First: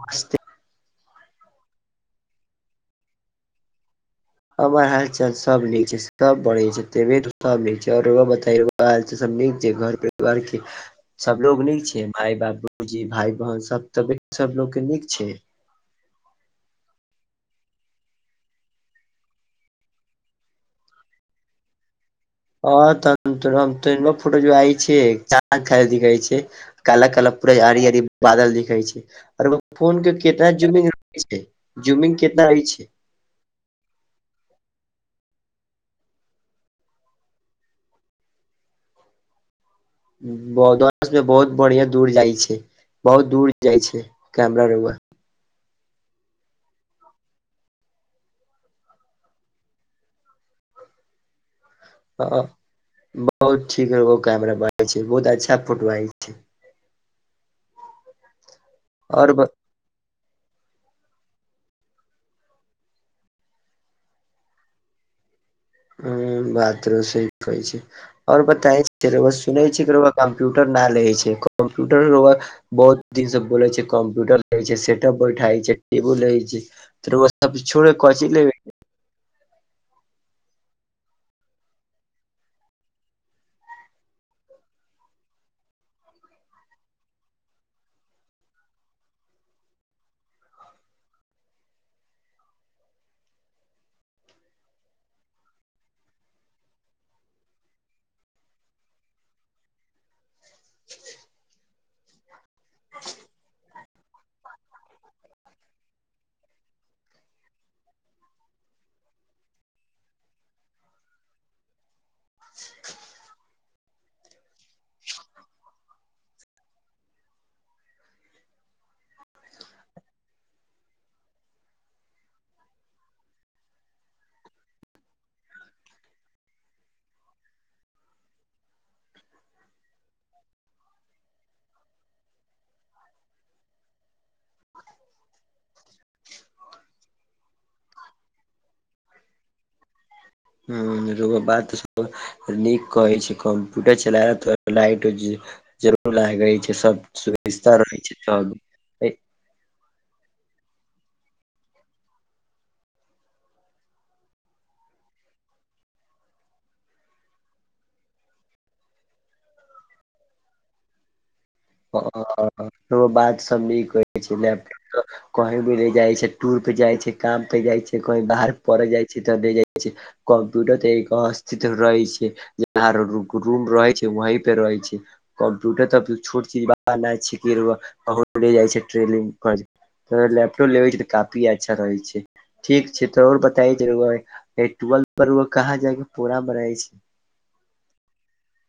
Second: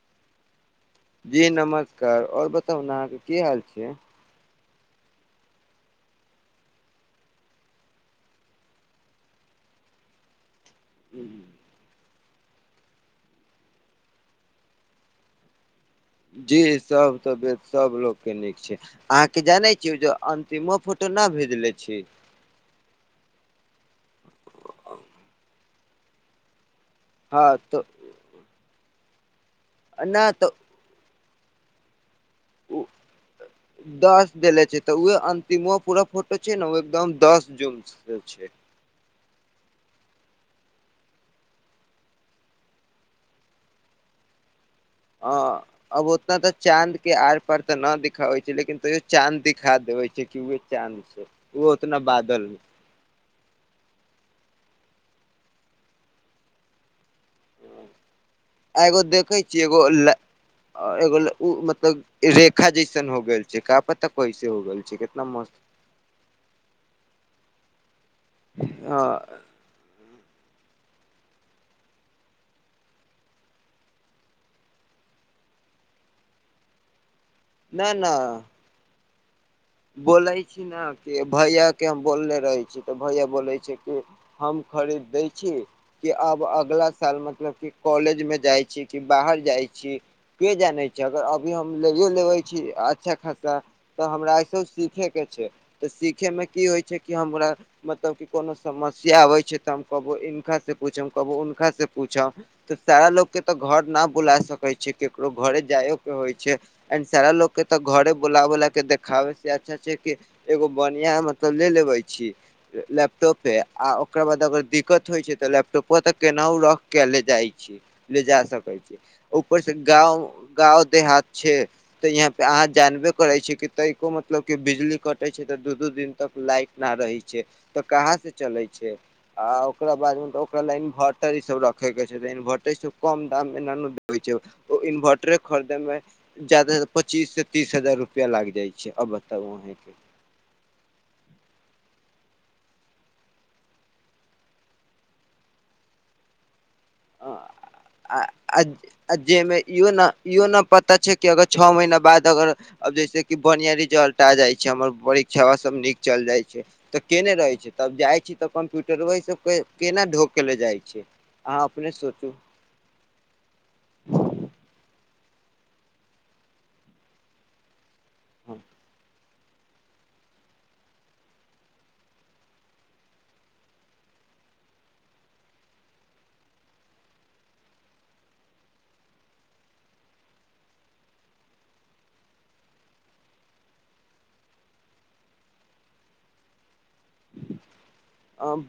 मस्ती जी नमस्कार, और बताउ ने अहाँके की हाल छै? हमर हाल चाल सब नीक छै, सब बढ़ी छै, ते [unintelligible] और बताइयो। बाहर सब नीक छै, घर परिवार के सबलोग नीक छै। माय बाबूजी, भाय -बहन, सब तऽ सब लोग के नीक छै। जी सब तबीयत, सबलोक के नीक छै। अहाँके जानै छियै ओजे अंतिमो फोटो न भेजले छी ह त त त फोटो [unintelligible] छै। काला काला हँ तऽ पूराआरी आरी बादल देखैय छै। अरवक फोन के नहि तऽ कितना जुमिंग [unintelligible] स्टे जूमिंग कितना रहै उ छै। दस देले छै, तऽ उहें अंतिमो पूरा फोटो छै न, ओ एकदम दस जूम स छै। ब दस में बहुत बढ़ियां दूर जाइ छै, बहुत दूर जाइ छै कैमरा रौआ। अँ अब उतना तऽ चाँद के आर-पार तऽ न दिखाबै छै, लेकिन तैयो चाँद दिखा देबे छै, कि उवे चाँद ओ उतना बादल बहुत ठीक गो कैमरा बड़ा छै, बहुत अच्छा फोटो आय छ एगो और देखै ब छियै एगो लै एगो उ मतलब रेखा जैसन हो गेल छै, का पता कैसे हो गेल छै, कितना मस्त हम्म बात र सहि कहै छै, आओर ह बताई रौआ सु सुनै छियै क रौउआ कम्प्यूटर न लै छै, कम्प्यूटर रौउवा बहुत दिन से बोले छै, कम्प्यूटर रहै छै, सेटप बैठाइ छै, टेबुल रहै छै, त रौउवा अभी छोड़े न कहै छय इ न लेवे। बोलै छी न कि भैया के हम बोलले रहै छी, त भैया बोलै छै कि हम खरीद दै छी। कि आब अगला साल मतलब कि कॉलेजमे जाइ छी, कि बाहर जाइ छी। के जानै छै अगर अभी हम लैयो लेबय छी, अच्छा खासा तऽ हमरा सब सीखैके छै, तऽ सीखैमे की होइ छै कि हमरा मतलब कि कोनो समस्या आबै छै, तऽ हम कहबो इनका से पूछ हम कहबो उनका से पूछब तऽ सारा लोक के तऽ घर न बुला सकै छि, केकरो घरे जायो के होइ छै। एंड सारा लोक के तऽ घरे बोला-बोला के देखाबे जे अच्छा-अच्छा के एगो बढ़िया मतलब ले लेबय छी। लैपटॉपे आ ओकरा बाद अगर दिक्कत होइ छै त, लैपटॉपवा त केनाहु रख के ले जाय छी। ले जा सकै छि, ऊपरसँ गाँव-गाँव देहात छै तऽ यहाँ पे अहाँ जानबे करै छीयै कि तोइकको मत मतलब कि बिजली कटै छै तऽ दू-दू दिन तक लाइट न रहै छै तऽ कहाँ से चले छै। आ ओकरा बाद मे ओकरा ल इन्वर्टर इ सब रखै के छै, इन्वर्टर सब कम दाम मे न नऽ दै छै। ओ इन्वर्टरे खरीदे में जयादा स पच्चीस संब तीस हजार रुपआ लागि जाइ छै अब बता तब वहैं के हम्म रउवा बाद त सब नीक कहै छै, कम्प्यूटर चलाए त लाइट ज जड़बै बला अहां रहै छै सब ओ सुविस्ता रहै आ छै तब अँ ज ए आ जहिमे इहो ना -इहो ना पता छै कि अगर छौ महीना बाद अगर अब जैसे कि बढ़िया रिजल्ट आ जाय छै, हमर परीक्षवा सब नीक चल जाय छै। तऽ केने रहे छै, तब जाए छी तब कंप्यूटरवा इ सब के केना ढों के ले जाय छै। अहां अँ -अँ -अँ हमर बात सब नीक कहै छै, लैपटॉ प कहीं भी ले जाइ छै, टूर पे जाइ छै काम पे जाइ छै, कही बाहर पढ़ऽ जाइ छै। त ले जाए छै, कम्प्यूटर त एक अस्थित रहै छै। जहां रु रूम रहै छै वही पे रहै छै, कम्प्यूटर तऽ पि छोट चीज बा ना छिके रौवा बहुत ले जाइ छै ट्रेनिंग करे। त लेपटॉप लेबय के त काफी अच्छा रहै छै। ठीक छै त और बताइ ज रौवा इ टुवल पर रौवा कहाँ जायके प्रोग्राम बनाय छि।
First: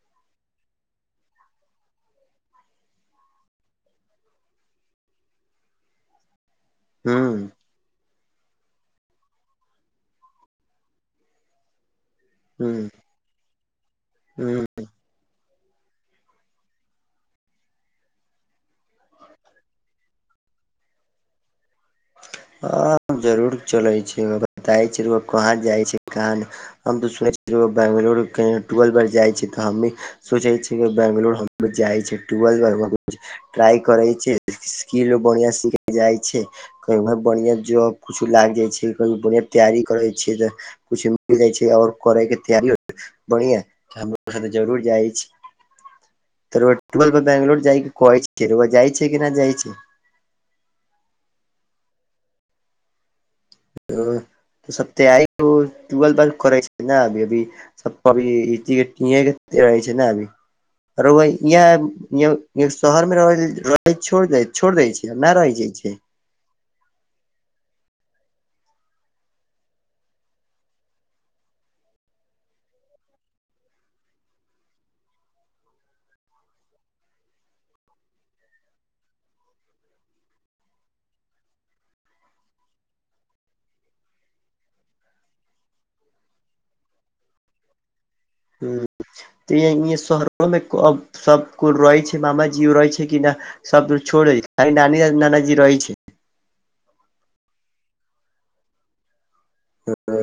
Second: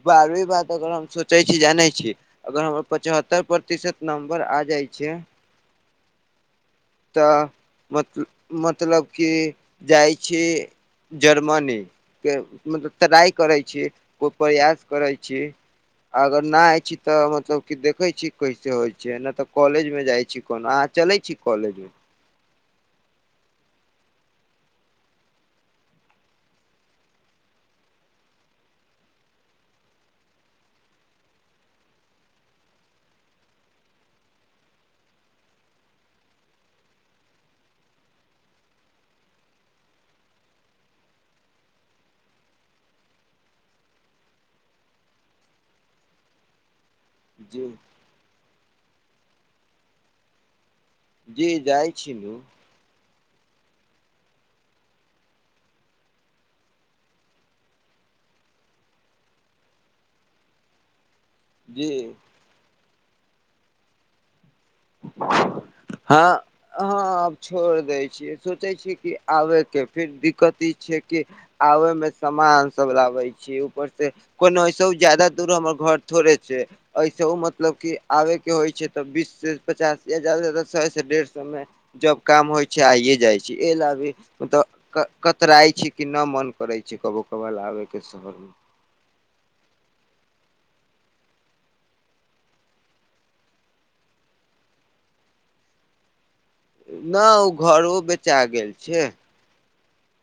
बारहवीं बाद अगर हम सोचै छी जानै छी। अगर हमर पचहत्तर प्रतिशत नंबर आ जाइ छै। हूं तऽ मत मतलब कि जाइ छी जर्मनी के हूं मतलब त्राई करै छी को हूं प्रयास करै छी अगर ना आइ छी तऽ मतलब कि देखै छी कैसे होइ छै नहि तऽ कॉलेज मे जाए छी कोन अहाँ चलै छी कॉलेज मे ह जरूर चलै छै ओ बताइ छै ओ कहाँ जाइ छै कहा न हम तऽ सुने छियै जे ओ बंगलोरू के टुवेल बार जाइ छी तऽ हमी सोचै छी बैंगलोर हम जाइ छी टुवेल बार [unintelligible] ट्राई करै छै स्किलो बढ़िआ सिख जाए छै कयो बढ़िआं जॉब कुछो लागि जाइ छै क बढ़िआँ तैयारी करै छियै जे कुछ मिल जाई छै ओर करै के तैयारी हो बढ़िआ हमरो त जरूर जाइ छी तरो टुवेल बार बेंगलोर जी जाइ करै छै रउवा जाइ छै कि नहि जाइ छै जी जाई छी नु सब तेयारी अ टुवेल करै छै नऽ अभी अभी सब पबि [unintelligible] नऽ अभी रउआ ई य जी य य शहर मे रहे छोड़ दे छोड़ दै छिये न रहि जाये छैय हँ हँ आब छोड़ दै छियै सोचै छीय कि आबे के फेर दिक्कत ई छिये कि आबेए मे सामान सब लाबे छी ऊपर से कोनो ओएसे हु जादा दूर हमर घर थोड़े छै ऐसेहु मतलब की आबे के होए छै तऽ बीश- पचास या ज्यादा सौ से डेढ़ सौ में जब काम होए छै आइए जाइ छी एहि ल अभी मत कतराइ छी कि न मन करे छै कबो कबाल आबे के शहर मे त ये इया शहरो मे के अब सब कोइ रहै छै मामाजी रहै छै कि नहि सब तऽ छोड़ै छै नानी आ नानाजी रहै छै नऽ ओ घरो बेचा गेल छै ह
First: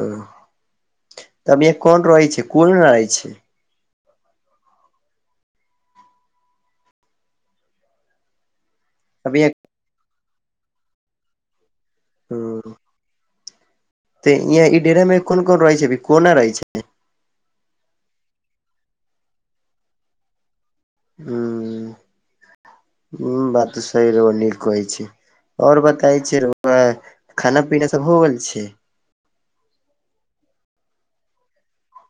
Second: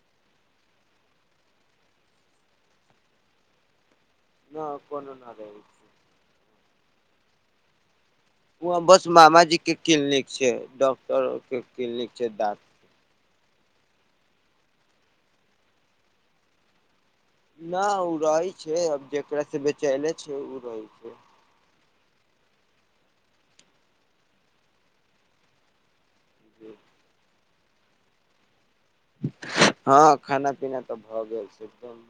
तऽ अभिए कोन रहै छै कोन रहै छै न कोनो न रहे छै ऊहा बस अभी मामाजी के क्लिनिक छै डॉक्टरों के क्लिनिक छै दाँत तऽ यहाँ ई डेरा मे कोन कोन रहै छै अभी कोना रहै छै न ऊ रहै छै अब जेकरा से बेचले छै ऊ रहै छै हुं हं बात सही रह नीक कहै छै ओर बताय छै रउआ खाना-पीना सब हो गेल छै हँ खाना-पीना तऽ भऽ गेल छै दम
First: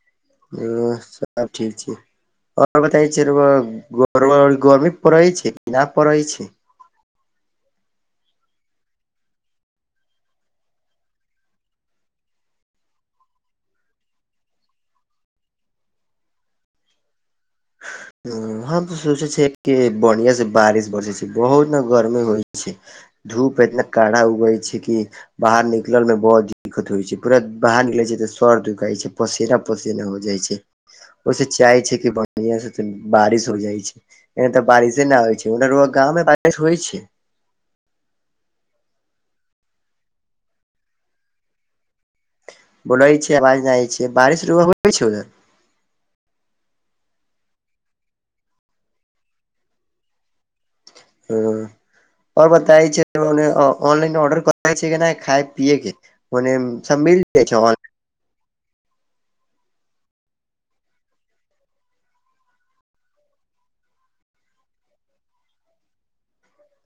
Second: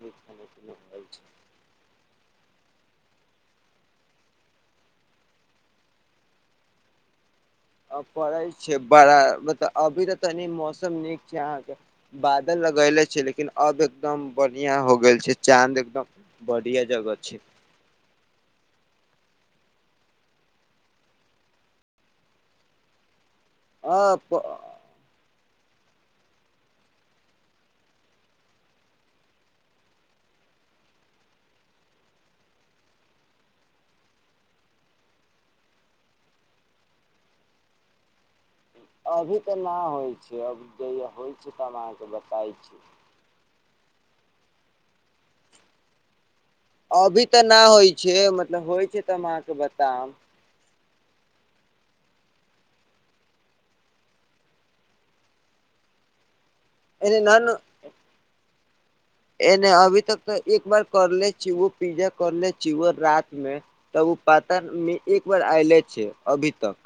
ह सब ठीक छै ओर बताय छै रउआ गरमी पड़ै छै कि ना पड़ै छै आब पड़ै छै बड़ा मतलब अभी तऽ तनी मौसम नीक छै अहाँके बादल लगैले छै लेकिन अब एकदम बढ़िया हो गेल छै चाँद एकदम बढ़िआ जगह छै हम तऽ सोचे छै कि बढ़िया से बारिश बरसे छै बहुत ने गर्मी होइ छै धूप एतना कड़ा अ उगै छै कि बाहर निकलल में बहोत दिक्कत होइ छै पूरा बाहर निकले छै तऽ सर दखाइ छै पसेरा ओसे न हो जाइ छै ओहिस चाहय छै कि बढ़िआ स स बारिश हो जाइ छै ए तऽ बारिशे नइ आइ छै गाँव मे बारिश होइ छै अभी तऽ ना होइ छै अब जहिया होइ छै तब हम अहाँके बताय छी बोलै छै आवाज न जाइ छै बारिश रऊआ होइ छै उधर अभी तऽ ना होइ छै मतलब होइ छै तऽ हम अहाँके बताब हँ आओर बताय छै ऑनलाइन ऑर्डर करे छै कि नय खाय पिये के ओने सब एने मिल [inaudible] न न एने अभी तक तऽ एक बार करले छी उ पिज्जा करले छी व रात मे त उ पात मे एक बार आयले छै अभी तक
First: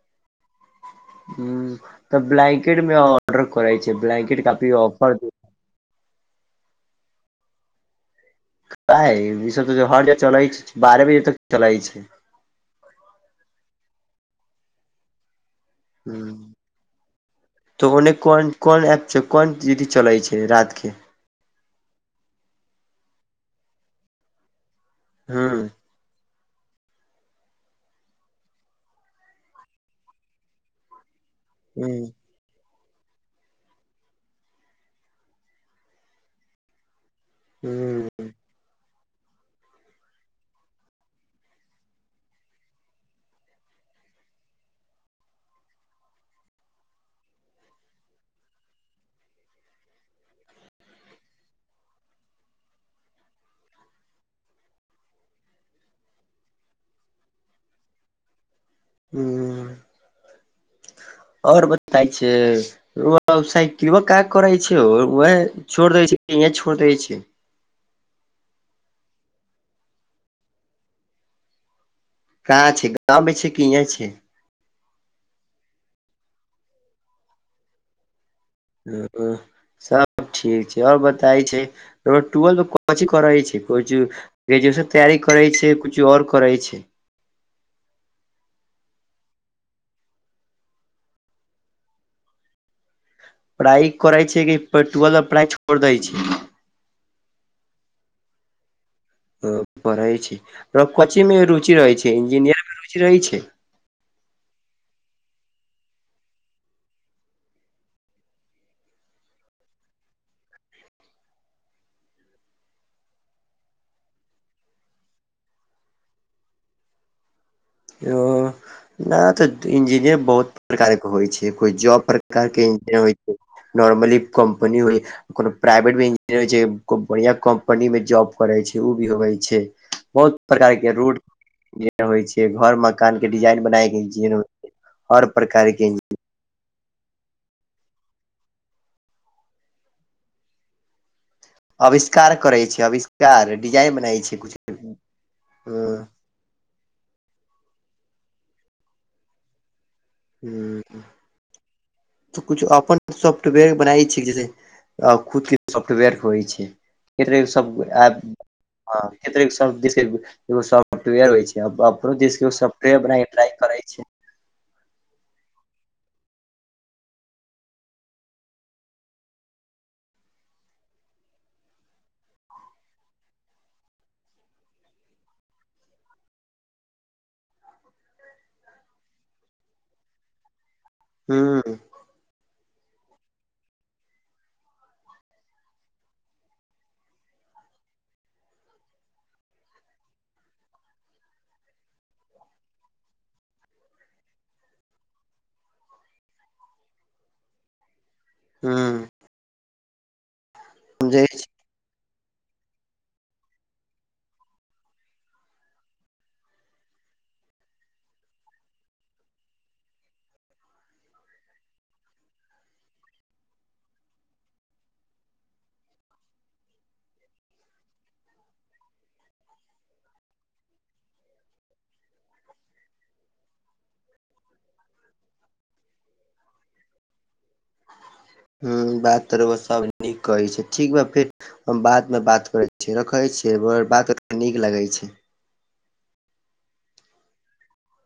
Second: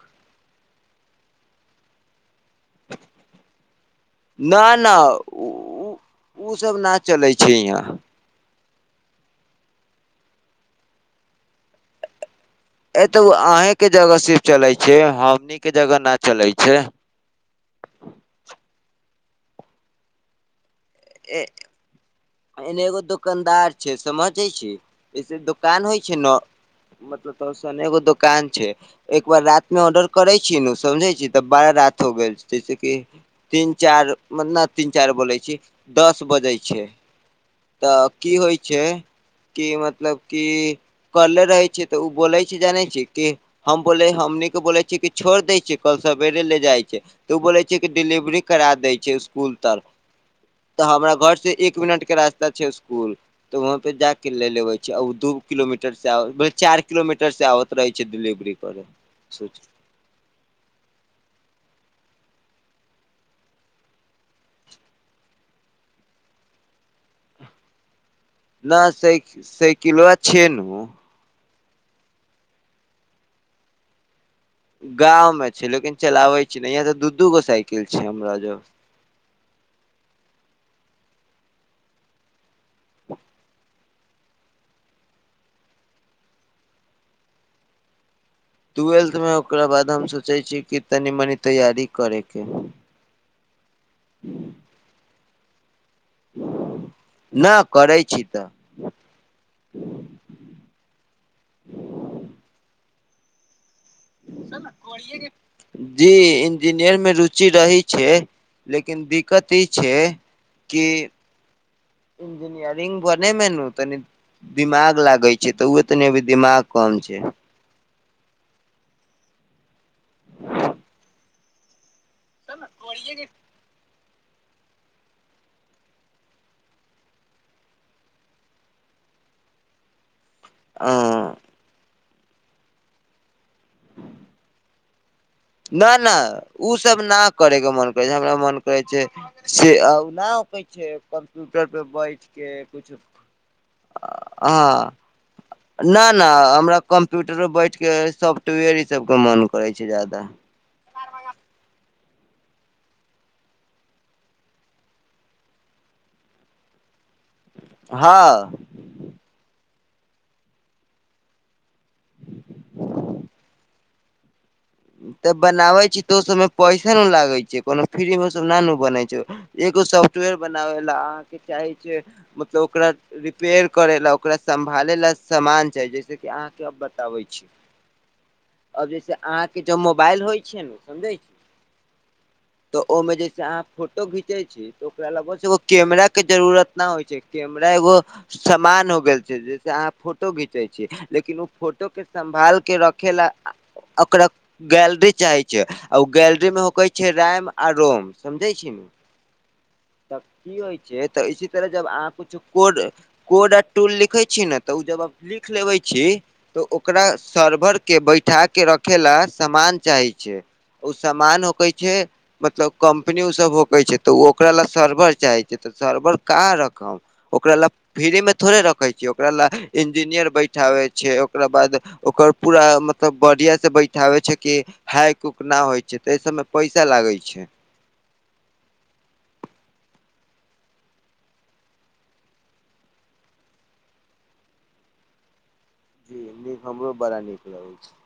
हँ तऽ ब्लैंकेट में ऑर्डर करे छै ब्लैंकेट न काफी न ऑफर उ उ सब ना चले छै यहां काहे ई सब त हरज चलै छै बारह बजे तक चलै छै ए तऽ ओ अहें के जगह सिर्फ चले छै हमनी के जगह न हुं चले छै तऽ ओन्ने कोन कोन ऐप छै कोन जीडी चलै छै रात के ए एने एगो दोकनदार छै समझे छी जैसे हूँ दोकान होइ छै न मतलब तसनेगो दोकान छै एक बार रात में ऑर्डर करय छी नु समझे छी तऽ बारा हूँ रात हो गेल जैसे कि तीन चार न तीन चार बोलै छी दस बजै छै हूँ अ की होइ छै कि मतलब कि करले रहै छि तऽ उ बोलै छै जानै छै कि हम बोले हमनीके बोले छीयै कि छोड़ देै छियइ कल सवेरे ले जाइ छै तऽ उ बोलै छै कि डिलेवरी करा दै छै इसकुल तक तऽ हमरा घर से एक मिनट के रास्ता छै स्कुल तऽ वहाँ पे जा के ले लेबे छै दू किलोमीटर से आउ चार किलोमीटर से आत त रहै छै डिलिवरी करै हँ आओर बताइ छै रऊआ उ साइकिलबा का करै छै वह वैह छोड़ दै छै हे छोड़ दै छै ना सा साइकिलबा छेनु कहाँ छै गाँवमे छै कि इहाँ छै गाँव में छै लेकिन चलाबे छी ने यहाँ तऽ दू दू गो साइकिल छै हमरा जो हँ सब ठीक छै आओर बताई छै र ट्वेल्थ कथी करै छै [unintelligible] ग्रेजुएशन तैयारी करै छै कुछु और करै छै ट्वेल्थमे ओकरा बाद हम सोचै छी कि तनी मनी तैयारी करैके प्राय करै छै कि फे टुएल्थ में प्राय छोड़ दै छै ना करै छी तऽ हं पढ़ै छी र कची मे रुचि रहै छै इंजीनियर मे रुचि रहै छै जी इंजीनियर मे रुचि रही छै लेकिन दिक्कत ई छै कि इंजीनियरिंग बने में नु तनी दिमाग लागै छै तऽ ओ तनी अभी दिमाग कम छै ओ ना तऽ इंजीनियरंग बहुत प्रकार के होइ छै कोई जॉब पर का के इंज होइ छइ नॉर्मली कम्पनी होइ कोनो प्राइवेट भी इंजीनियर हो छै, खुब बढ़िआ कंम्पनी मे जॉब करै छै, ओ भी होइ छै। बहुत प्रकार के रूड हँ जे होइ छै, घर- मकान के डिजाइन बनाय के इन्जी हर प्रकार। ना- ना। उ सब ना करे के मन करै छै, हमरा मन करै छै से नहि कहै छै। कम्प्यूटर पे बैठ अविष्कार के करै छै, कुछु अविष्कार डिजाइन बनाय छै किछ हू। ने हमरा कम्प्यूटर पर बैठ के सॉफ्टवेयर ई सब के मन करे छै जादा। हूं। दरभंगा। तऽ कुछु अपन सॉफ्टवेयर बनाय छी, जैसे खुद के सॉफ्टवेयर होइ छै। [unintelligible] अपनो हँ देश के सोफ्टवेयर बना के ट्राइ करे छै। तऽ बनाबे छी, तऽ ओ सबमें पैसा न लागे छै, कोनो फ्री मे ओ सब ना बनै छै। एगो सॉफ्टवेयर बनाबै लऽ अहाँके चाहै छै, मतलब ओकरा रिपेयर करै लए, ओकरा सम्भालै लए समान चाही, जैसे अहाँके अब बताबै छी। अब जैसे अहाँ के जो मोबाइल होइ छै ने, समझे हूऽ। तऽ ओहिमें जे छै, अहाँ फोटो घीचे छी। ओकरा लग एगो कैमरा के जरूुरत ना होइ छै कैमरा एगो सामान हो गेल छै, जैसे अहाँ फोटो घीचे छीयै लेकिन ओ फोटो के सम्भाल के रखे ला ओक गैलरी चाहे छै, ओ गैलरी मे होकै छै, रैम, आ रोम, समझे छी ने हूँ तब की होइ छै, समझै तऽ छी इसी तरह जब अहाँ कुछु कोड -कोड आ टूल लिखै छी ने, तऽ ओ जब लिख लेबै छी। तऽ ओकरा सर्वर के बैठा के रखे ला समान चाहे छै। ओ सामान होक छै, मतलब कम्पनी उ सब होक छै, तऽ ओ ओकरा लए सर्वर चाहै छै, तऽ सर्वर कहां रखम, ओकरा लए फ्री में थोड़े रखे छियै ओकरा लए, इंजीनियर बैठाबे छै ओकरा बाद ओकर पूरा मतलब बढ़िया से बैठाबै छै कि। हाइक- उक ना होइ छै, तऽ एहि सभमे पैसा लागैत छै। ह बात तऽ रोआ सब नीक कहै छै, ठीक बा फेर हम बाद मे बात करै छीयै, रखे छियै बात नीक लगै छै। जी नीक हमरो बड़ा नीक लगै छै।